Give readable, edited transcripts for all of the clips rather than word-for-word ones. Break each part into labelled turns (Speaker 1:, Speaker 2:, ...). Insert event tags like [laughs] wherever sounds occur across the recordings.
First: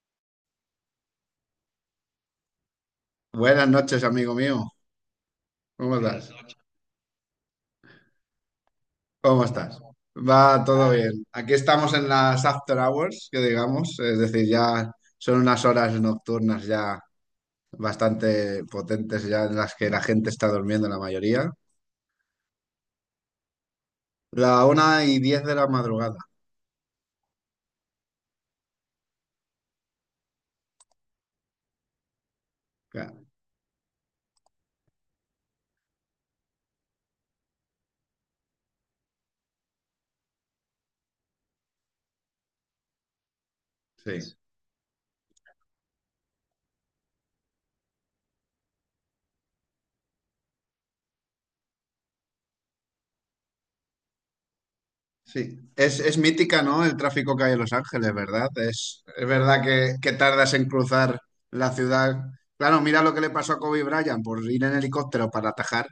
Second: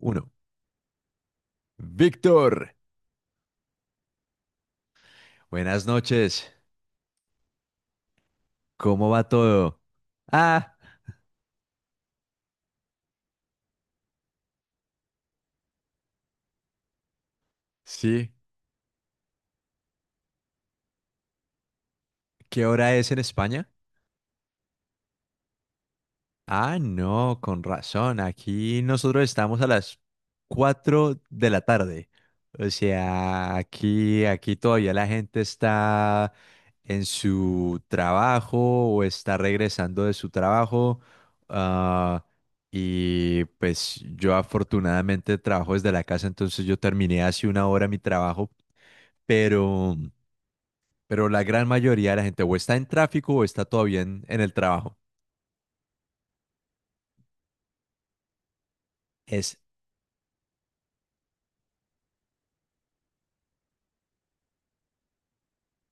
Speaker 1: Uno. Víctor,
Speaker 2: Buenas noches, amigo mío.
Speaker 1: buenas
Speaker 2: ¿Cómo estás?
Speaker 1: noches. ¿Cómo va
Speaker 2: ¿Cómo estás?
Speaker 1: todo?
Speaker 2: Va
Speaker 1: Ah,
Speaker 2: todo bien. Aquí estamos en las after hours, que digamos, es decir, ya son unas horas nocturnas ya
Speaker 1: sí.
Speaker 2: bastante potentes, ya en las que la gente está durmiendo la mayoría.
Speaker 1: ¿Qué hora es en España?
Speaker 2: La 1:10 de la madrugada.
Speaker 1: Ah, no, con razón. Aquí nosotros estamos a las 4 de la tarde. O
Speaker 2: Claro,
Speaker 1: sea, aquí todavía la gente está en su trabajo o está regresando de su trabajo. Ah, y pues yo
Speaker 2: sí,
Speaker 1: afortunadamente trabajo desde la casa, entonces yo terminé hace una hora mi trabajo, pero, pero la gran mayoría de la gente o está en tráfico o está todavía en el trabajo.
Speaker 2: sí. Es mítica, ¿no? El tráfico que hay en Los Ángeles, ¿verdad? Es
Speaker 1: Es,
Speaker 2: verdad que tardas en cruzar la ciudad. Claro, mira lo que le pasó a Kobe Bryant por ir en helicóptero para atajar.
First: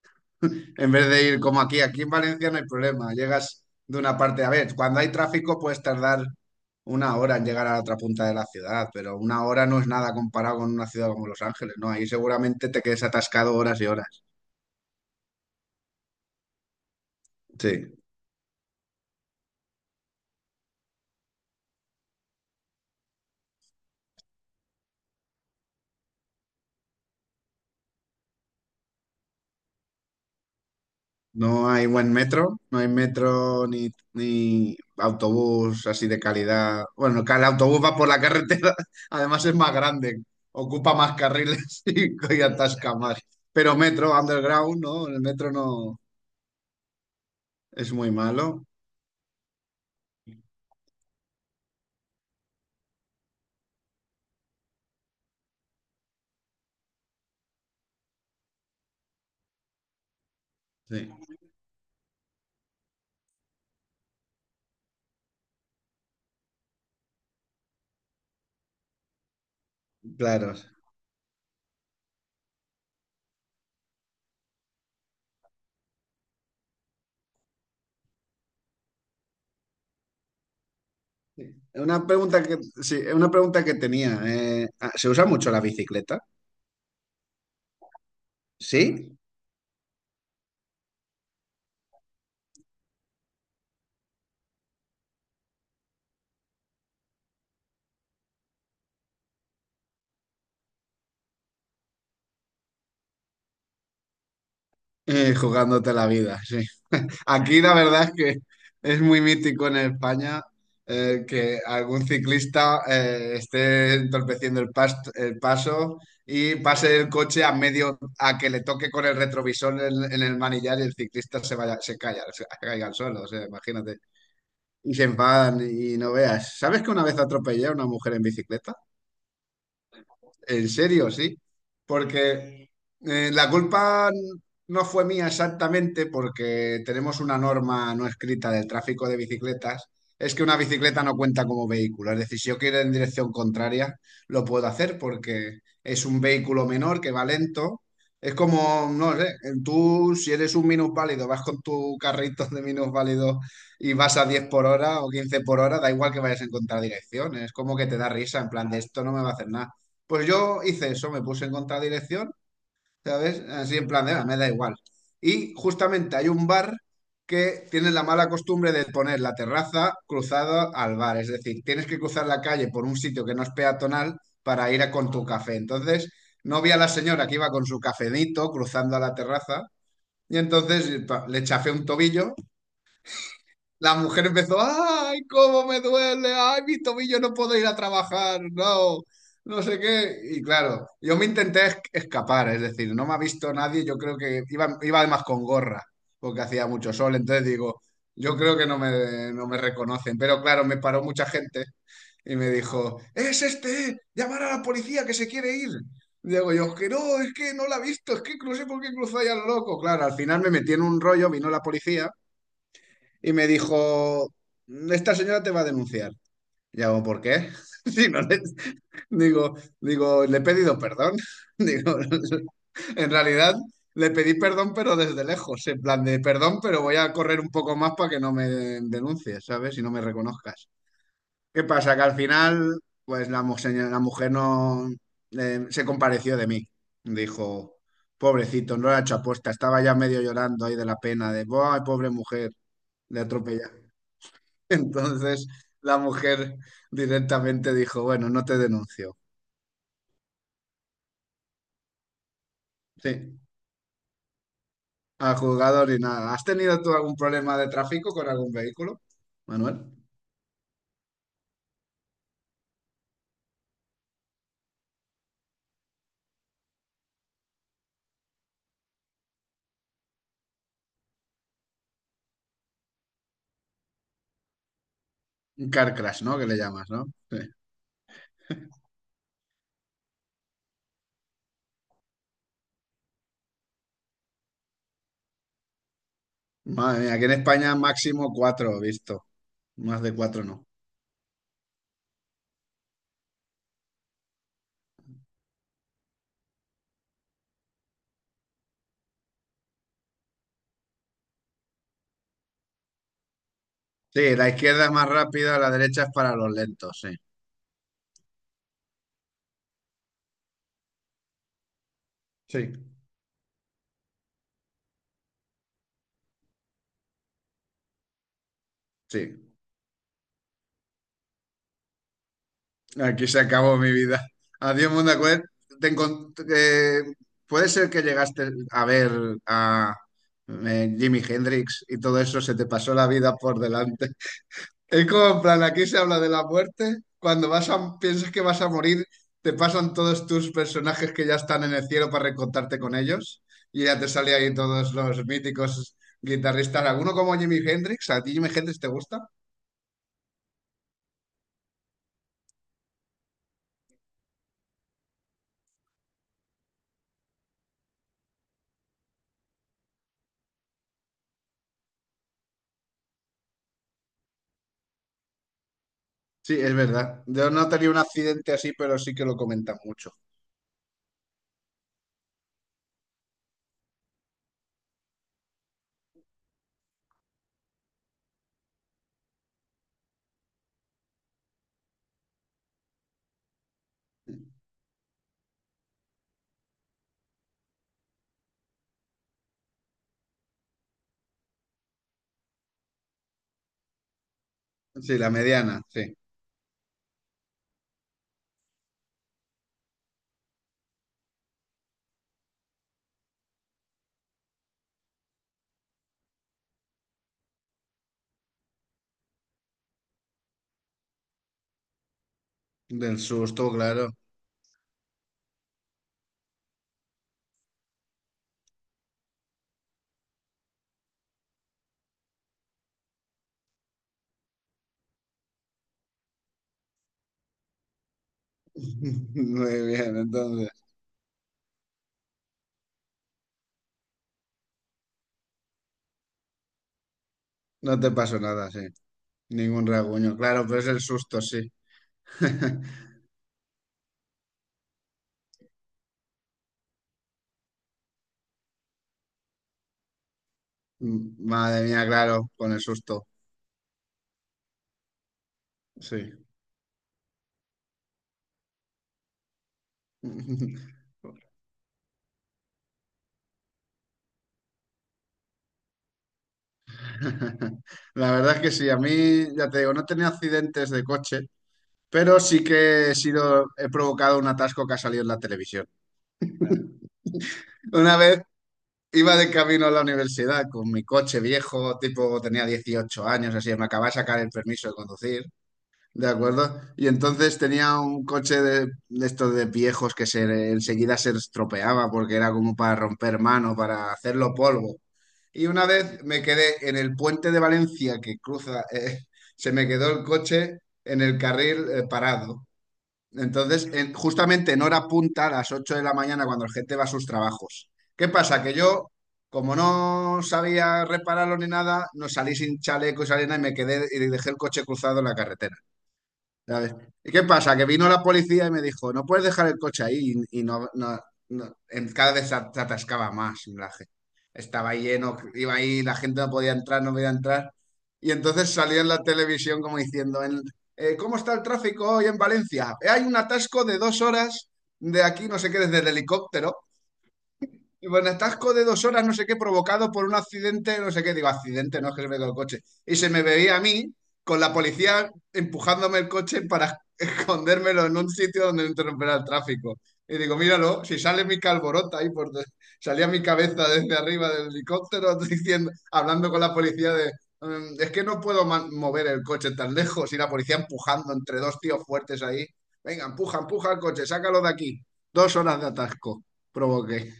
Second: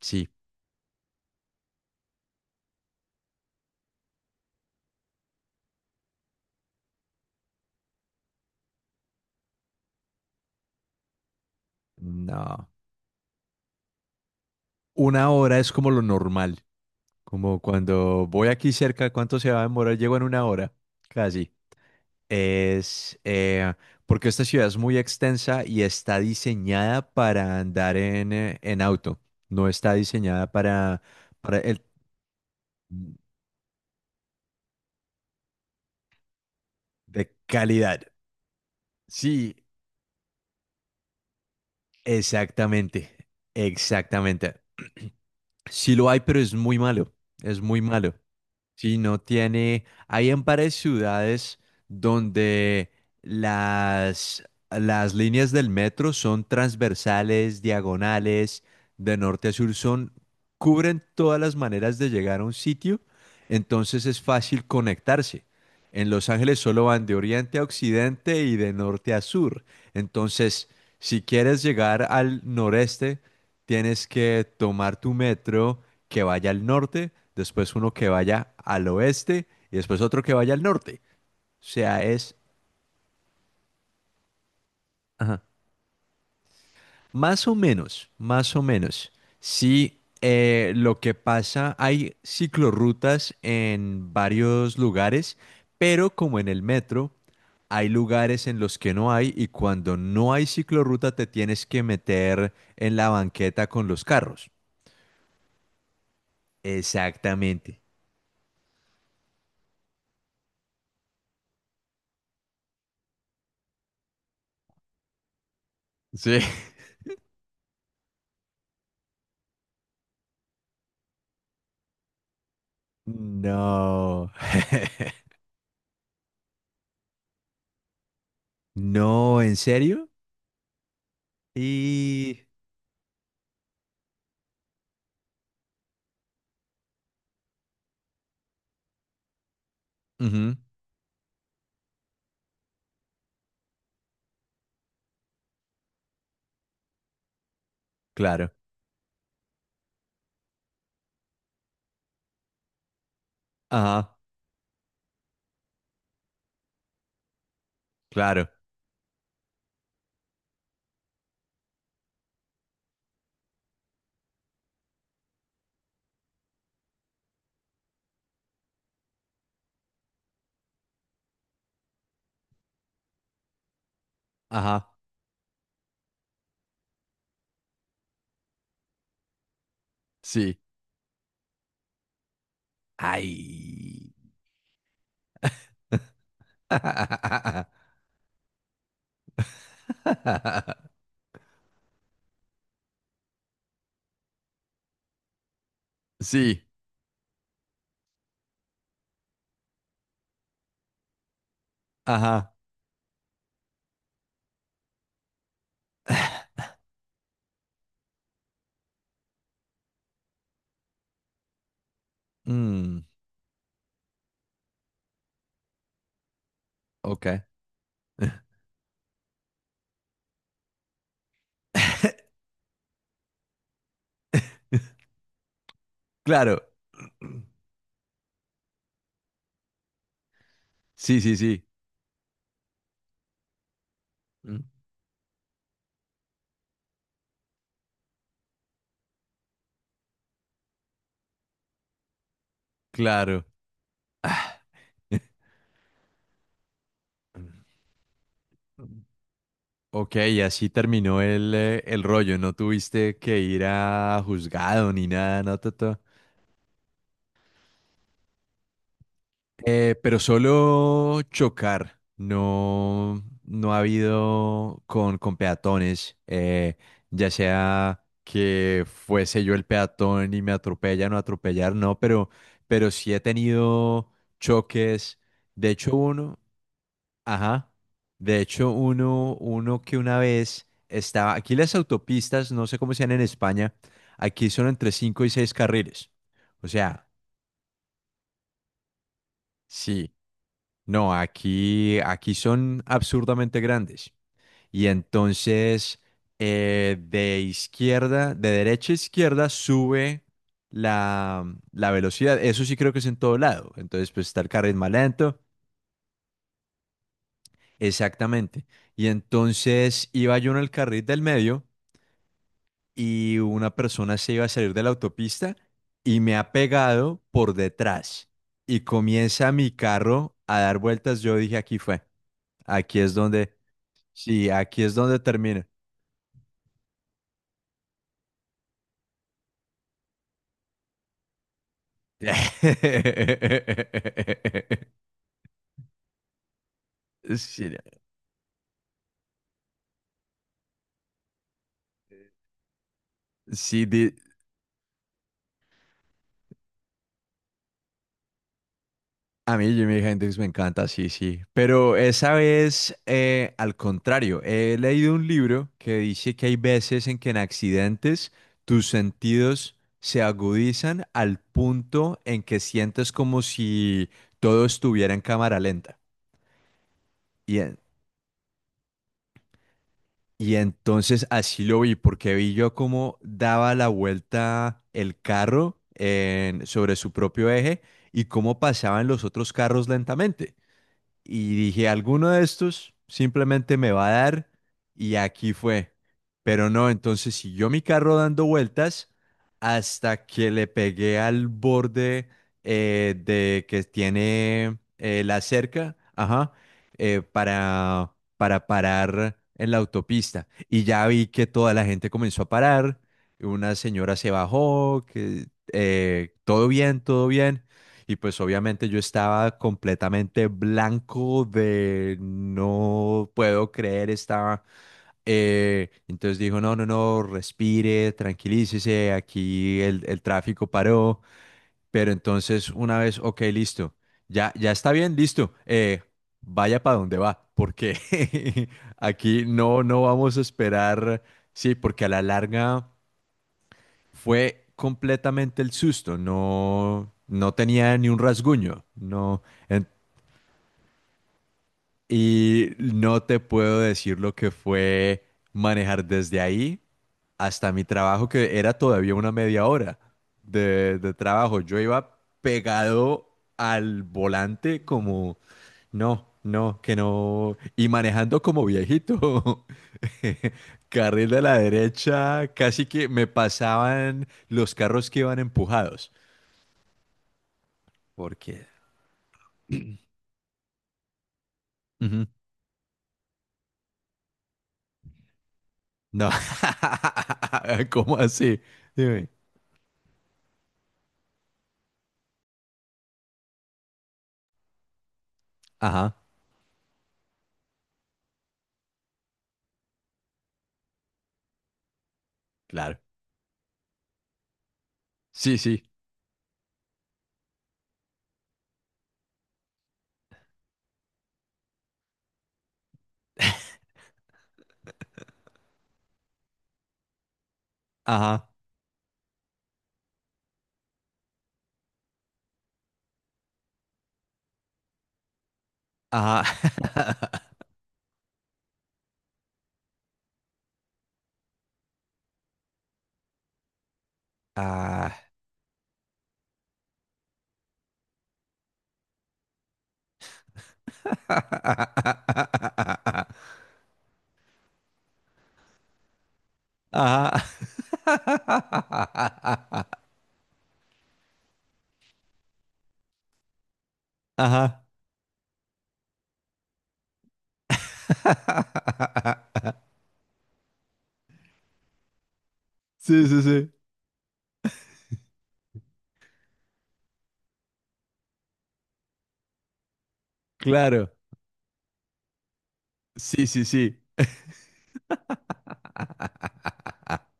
Speaker 1: sí,
Speaker 2: En vez de ir como aquí, en Valencia no hay problema, llegas de una parte, a ver, cuando hay tráfico puedes tardar una hora en llegar a la otra punta de la ciudad, pero una hora no es nada comparado con una ciudad como Los Ángeles, ¿no? Ahí
Speaker 1: no.
Speaker 2: seguramente te quedes atascado horas y horas.
Speaker 1: Una hora es como lo normal, como
Speaker 2: Sí,
Speaker 1: cuando voy aquí cerca, ¿cuánto se va a demorar? Llego en una hora, casi. Es, porque esta ciudad es muy extensa y está diseñada para andar en auto, no está diseñada para
Speaker 2: no
Speaker 1: el
Speaker 2: hay buen metro, no hay metro ni autobús así de calidad. Bueno,
Speaker 1: de
Speaker 2: que el autobús va
Speaker 1: calidad.
Speaker 2: por la carretera, [laughs] además
Speaker 1: Sí,
Speaker 2: es más grande, ocupa más carriles [laughs] y atasca
Speaker 1: exactamente,
Speaker 2: más. Pero metro,
Speaker 1: exactamente.
Speaker 2: underground, ¿no? El metro
Speaker 1: Sí
Speaker 2: no
Speaker 1: lo hay, pero es muy malo, es muy
Speaker 2: es muy
Speaker 1: malo.
Speaker 2: malo.
Speaker 1: Sí, no tiene. Hay en varias ciudades donde las, las líneas del metro son transversales, diagonales, de norte a sur, cubren
Speaker 2: Sí,
Speaker 1: todas las maneras de llegar a un sitio, entonces es fácil conectarse. En Los Ángeles solo van de oriente a occidente y de norte a sur.
Speaker 2: claro.
Speaker 1: Entonces, si quieres llegar al noreste, tienes que tomar tu metro que vaya al norte, después uno que vaya al oeste y después otro que vaya al norte. O
Speaker 2: Una
Speaker 1: sea, es
Speaker 2: pregunta que, sí, una pregunta que tenía. ¿Se usa
Speaker 1: ajá,
Speaker 2: mucho la bicicleta?
Speaker 1: más o menos, más o menos.
Speaker 2: Sí.
Speaker 1: Sí, lo que pasa, hay ciclorrutas en varios lugares, pero como en el metro, hay lugares en los que no hay y cuando no hay ciclorruta te tienes que meter en la banqueta con los carros.
Speaker 2: Jugándote la vida, sí. [laughs] Aquí la
Speaker 1: Exactamente.
Speaker 2: verdad es que es muy mítico en España que algún ciclista esté entorpeciendo el, el paso
Speaker 1: Sí.
Speaker 2: y pase el coche a medio, a que le toque con el retrovisor en el manillar y el ciclista se vaya, se calla, se caiga al suelo, o sea, imagínate.
Speaker 1: No. [laughs]
Speaker 2: Y se enfadan y no veas. ¿Sabes que una vez atropellé a una mujer en bicicleta?
Speaker 1: No, ¿en serio?
Speaker 2: En serio, sí.
Speaker 1: Y...
Speaker 2: Porque la culpa no fue mía exactamente porque tenemos una norma no escrita del tráfico de bicicletas. Es que
Speaker 1: Ujú,
Speaker 2: una bicicleta no cuenta como vehículo. Es decir, si yo quiero ir en dirección contraria, lo puedo hacer porque es un vehículo menor que va lento. Es
Speaker 1: claro.
Speaker 2: como, no sé, tú si eres un minusválido, vas con tu carrito de minusválido y vas
Speaker 1: Ajá,
Speaker 2: a 10 por hora o 15 por hora, da igual que vayas en contradirección. Es como que te da risa,
Speaker 1: claro.
Speaker 2: en plan de esto no me va a hacer nada. Pues yo hice eso, me puse en contradirección, ¿sabes? Así en plan de, "Ah, me da igual". Y justamente hay un bar que tiene la mala costumbre de poner la terraza cruzada al bar, es decir, tienes que cruzar la calle por un sitio que no es peatonal para ir a
Speaker 1: Ajá,
Speaker 2: con tu café. Entonces, no vi a la señora que iba con su cafenito cruzando a la terraza y
Speaker 1: sí.
Speaker 2: entonces le chafé un tobillo. La
Speaker 1: Ay.
Speaker 2: mujer empezó, ay, cómo me duele, ay, mis tobillos no puedo
Speaker 1: [laughs]
Speaker 2: ir a trabajar, no, no sé qué. Y claro, yo me intenté escapar, es decir, no me ha visto nadie, yo creo que iba además con gorra, porque
Speaker 1: Sí.
Speaker 2: hacía mucho sol, entonces digo, yo creo que no me reconocen, pero claro, me paró mucha gente y me
Speaker 1: Ajá.
Speaker 2: dijo, es este, llamar a la policía que se quiere ir. Digo yo, que no, es que no la ha visto, es que no sé por qué cruzó ahí a lo loco. Claro, al final me metí en un rollo, vino la policía
Speaker 1: Mm,
Speaker 2: y me dijo, esta señora te va a denunciar. Y hago, ¿por
Speaker 1: ok.
Speaker 2: qué? [laughs] Si no le- digo, le he pedido perdón. [laughs] Digo,
Speaker 1: [laughs]
Speaker 2: en realidad le pedí perdón, pero desde lejos, en plan de perdón,
Speaker 1: Claro.
Speaker 2: pero voy a correr un poco más para que no me denuncies, ¿sabes? Y no me reconozcas.
Speaker 1: Sí, sí,
Speaker 2: ¿Qué
Speaker 1: sí.
Speaker 2: pasa? Que al final, pues la, la mujer
Speaker 1: Mm,
Speaker 2: no se compareció de mí. Dijo, pobrecito, no lo ha hecho aposta, estaba ya medio llorando ahí de la pena, de, ¡ay, pobre mujer! Le
Speaker 1: claro.
Speaker 2: atropella. [laughs] Entonces la mujer directamente dijo, bueno, no te denuncio.
Speaker 1: Ok, y así terminó el rollo. No tuviste
Speaker 2: Sí,
Speaker 1: que ir a juzgado ni
Speaker 2: al
Speaker 1: nada, ¿no,
Speaker 2: juzgador ni
Speaker 1: Toto?
Speaker 2: nada. ¿Has tenido tú algún problema de tráfico con algún vehículo, Manuel?
Speaker 1: Pero solo chocar, no, no ha habido con peatones, ya sea que fuese yo el peatón y me atropellan o atropellar, no, pero sí he tenido choques. De
Speaker 2: Un car
Speaker 1: hecho,
Speaker 2: crash, ¿no?
Speaker 1: uno,
Speaker 2: Que le llamas, ¿no? Sí.
Speaker 1: ajá, de hecho, uno que una vez aquí las autopistas, no sé cómo sean en España, aquí son entre 5 y 6 carriles. O
Speaker 2: Madre
Speaker 1: sea,
Speaker 2: mía, aquí en España máximo cuatro, he visto. Más de
Speaker 1: sí.
Speaker 2: cuatro no.
Speaker 1: No, aquí son absurdamente grandes. Y entonces, de derecha a izquierda, sube la, la velocidad. Eso sí creo que es en todo lado. Entonces, pues
Speaker 2: Sí,
Speaker 1: está
Speaker 2: la
Speaker 1: el carril
Speaker 2: izquierda es
Speaker 1: más
Speaker 2: más
Speaker 1: lento.
Speaker 2: rápida, la derecha es para los lentos, sí.
Speaker 1: Exactamente. Y entonces iba yo en el carril del medio
Speaker 2: Sí,
Speaker 1: y una persona se iba a salir de la autopista y me ha pegado por detrás. Y comienza
Speaker 2: sí.
Speaker 1: mi carro a dar vueltas. Yo dije, aquí fue. Aquí es
Speaker 2: Aquí se
Speaker 1: donde...
Speaker 2: acabó mi vida.
Speaker 1: Sí, aquí
Speaker 2: Adiós,
Speaker 1: es
Speaker 2: mundo.
Speaker 1: donde
Speaker 2: Acuérdate,
Speaker 1: termina.
Speaker 2: Te encon- eh, puede ser que llegaste a ver a Jimi Hendrix y todo eso se te pasó la vida por delante. Es
Speaker 1: [laughs]
Speaker 2: como en plan, aquí se habla de la muerte. Cuando
Speaker 1: Sí,
Speaker 2: vas a, piensas que vas a morir, te pasan todos tus personajes que ya están en el cielo para recontarte con ellos. Y
Speaker 1: sí,
Speaker 2: ya te sale ahí todos los míticos guitarristas. ¿Alguno como Jimi Hendrix? ¿A ti Jimi Hendrix te gusta?
Speaker 1: a mí Jimi Hendrix me encanta, sí, sí. Pero esa vez, al contrario, he leído un libro que dice que hay veces en que en accidentes tus sentidos se agudizan al punto en que sientes como si todo estuviera en cámara lenta.
Speaker 2: Sí, es verdad. Yo no tenía un accidente así, pero sí que lo comentan mucho.
Speaker 1: Y entonces así lo vi, porque vi yo cómo daba la vuelta el carro sobre su propio eje y cómo pasaban los otros carros lentamente y dije, alguno de estos simplemente me va a dar y aquí fue. Pero no, entonces siguió mi carro dando vueltas hasta que le pegué al borde de que tiene
Speaker 2: Sí, la
Speaker 1: la
Speaker 2: mediana,
Speaker 1: cerca,
Speaker 2: sí.
Speaker 1: ajá, para, parar en la autopista. Y ya vi que toda la gente comenzó a parar, una señora se bajó, que todo bien, todo bien. Y pues obviamente yo estaba completamente blanco de
Speaker 2: Del
Speaker 1: no puedo
Speaker 2: susto,
Speaker 1: creer,
Speaker 2: claro.
Speaker 1: entonces dijo, no, no, no, respire, tranquilícese, aquí el tráfico paró. Pero entonces una vez, ok, listo, ya, ya está bien, listo, vaya para donde va, porque [laughs]
Speaker 2: [laughs]
Speaker 1: aquí no,
Speaker 2: Muy
Speaker 1: no
Speaker 2: bien,
Speaker 1: vamos a
Speaker 2: entonces.
Speaker 1: esperar, sí, porque a la larga fue completamente el susto, no, no tenía
Speaker 2: No
Speaker 1: ni
Speaker 2: te
Speaker 1: un
Speaker 2: pasó nada, sí.
Speaker 1: rasguño, no,
Speaker 2: Ningún
Speaker 1: en-
Speaker 2: rasguño. Claro, pero es el susto, sí.
Speaker 1: y
Speaker 2: [laughs]
Speaker 1: no te puedo decir lo que fue manejar desde ahí hasta mi trabajo, que era todavía una media hora de trabajo. Yo
Speaker 2: Madre mía,
Speaker 1: iba
Speaker 2: claro, con el susto.
Speaker 1: pegado al volante como, no,
Speaker 2: Sí.
Speaker 1: no, que no, y manejando como viejito. [laughs]
Speaker 2: [laughs]
Speaker 1: Carril de la derecha, casi que me pasaban los carros que iban empujados.
Speaker 2: La verdad es
Speaker 1: Porque.
Speaker 2: que sí, a mí, ya te digo, no he tenido accidentes de coche,
Speaker 1: Ujú.
Speaker 2: pero sí que he sido, he provocado un atasco que ha salido en la televisión.
Speaker 1: No. [laughs] ¿Cómo
Speaker 2: Una vez
Speaker 1: así? Dime.
Speaker 2: iba de camino a la universidad con mi coche viejo, tipo tenía 18 años, así, me acababa de sacar el permiso de conducir.
Speaker 1: Ajá,
Speaker 2: De acuerdo. Y entonces tenía un coche de estos de viejos que se enseguida se estropeaba porque era como para
Speaker 1: claro.
Speaker 2: romper mano, para hacerlo polvo.
Speaker 1: Sí,
Speaker 2: Y
Speaker 1: sí.
Speaker 2: una vez me quedé en el puente de Valencia que cruza, [laughs] se me quedó el coche en el carril parado. Entonces, justamente en hora punta, a las 8:00 de la mañana, cuando la gente va a sus trabajos. ¿Qué
Speaker 1: Ajá,
Speaker 2: pasa? Que yo, como no sabía repararlo ni nada, no salí sin chaleco y sin nada y me quedé y dejé el coche cruzado en la carretera. ¿Sabes?
Speaker 1: ajá.
Speaker 2: ¿Y qué
Speaker 1: [laughs]
Speaker 2: pasa? Que vino la policía y me dijo, no puedes dejar el coche ahí y no, cada vez se se atascaba más la estaba
Speaker 1: Ah.
Speaker 2: lleno, iba ahí, la gente no podía entrar, no podía entrar. Y entonces salió en la televisión como diciendo, ¿cómo está el tráfico hoy en Valencia? Hay
Speaker 1: [laughs]
Speaker 2: un atasco de 2 horas de aquí, no sé qué, desde el helicóptero".
Speaker 1: Ajá.
Speaker 2: Y bueno, atasco de dos horas, no sé qué,
Speaker 1: [laughs]
Speaker 2: provocado por un accidente, no sé qué, digo, accidente, no es que se me quedó el coche. Y se me veía a mí con la
Speaker 1: Ajá.
Speaker 2: policía empujándome el coche para [laughs] escondérmelo en un sitio donde no interrumpiera el
Speaker 1: [laughs]
Speaker 2: tráfico. Y digo, míralo, si sale mi calborota ahí,
Speaker 1: Sí,
Speaker 2: salía mi
Speaker 1: sí, sí.
Speaker 2: cabeza desde arriba del helicóptero [laughs] diciendo, hablando con la policía de, es que no puedo mover el coche tan lejos", y la policía
Speaker 1: Claro.
Speaker 2: empujando entre dos tíos fuertes ahí. Venga,
Speaker 1: Sí,
Speaker 2: empuja,
Speaker 1: sí,
Speaker 2: empuja
Speaker 1: sí.
Speaker 2: el coche, sácalo de aquí. Dos horas de atasco provoqué.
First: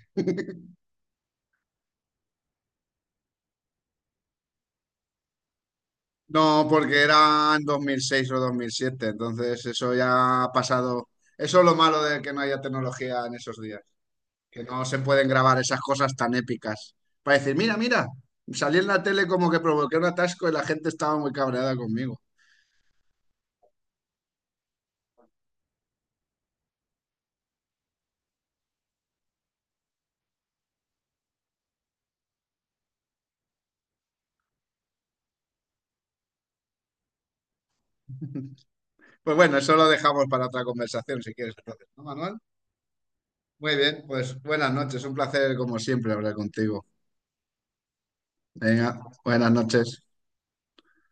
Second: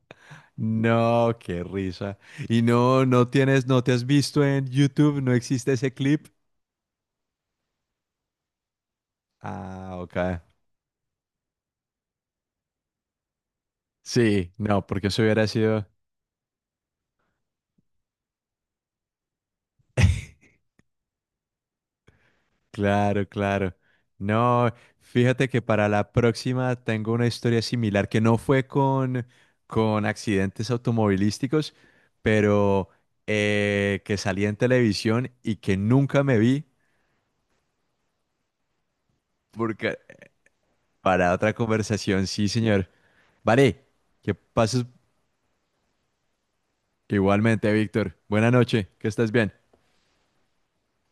Speaker 1: No, qué risa. Y no, no tienes, no te has visto en YouTube, no existe ese clip.
Speaker 2: No, porque eran 2006 o 2007, entonces eso
Speaker 1: Ah, ok.
Speaker 2: ya ha pasado. Eso es lo malo de que no haya tecnología en esos días,
Speaker 1: Sí,
Speaker 2: que no
Speaker 1: no,
Speaker 2: se
Speaker 1: porque eso
Speaker 2: pueden
Speaker 1: hubiera
Speaker 2: grabar esas
Speaker 1: sido.
Speaker 2: cosas tan épicas. Para decir, mira, mira, salí en la tele como que provoqué un atasco y la gente estaba muy cabreada conmigo.
Speaker 1: Claro, claro. No, fíjate que para la próxima tengo una historia similar que no fue con accidentes automovilísticos, pero que salí en televisión y que nunca me vi,
Speaker 2: Pues bueno, eso lo
Speaker 1: porque
Speaker 2: dejamos para otra conversación
Speaker 1: para
Speaker 2: si
Speaker 1: otra
Speaker 2: quieres, entonces, ¿no,
Speaker 1: conversación,
Speaker 2: Manuel?
Speaker 1: sí, señor.
Speaker 2: Muy
Speaker 1: Vale,
Speaker 2: bien,
Speaker 1: que
Speaker 2: pues buenas
Speaker 1: pases
Speaker 2: noches, un placer como siempre hablar contigo.
Speaker 1: igualmente, Víctor. Buena noche,
Speaker 2: Venga,
Speaker 1: que estés
Speaker 2: buenas
Speaker 1: bien.
Speaker 2: noches.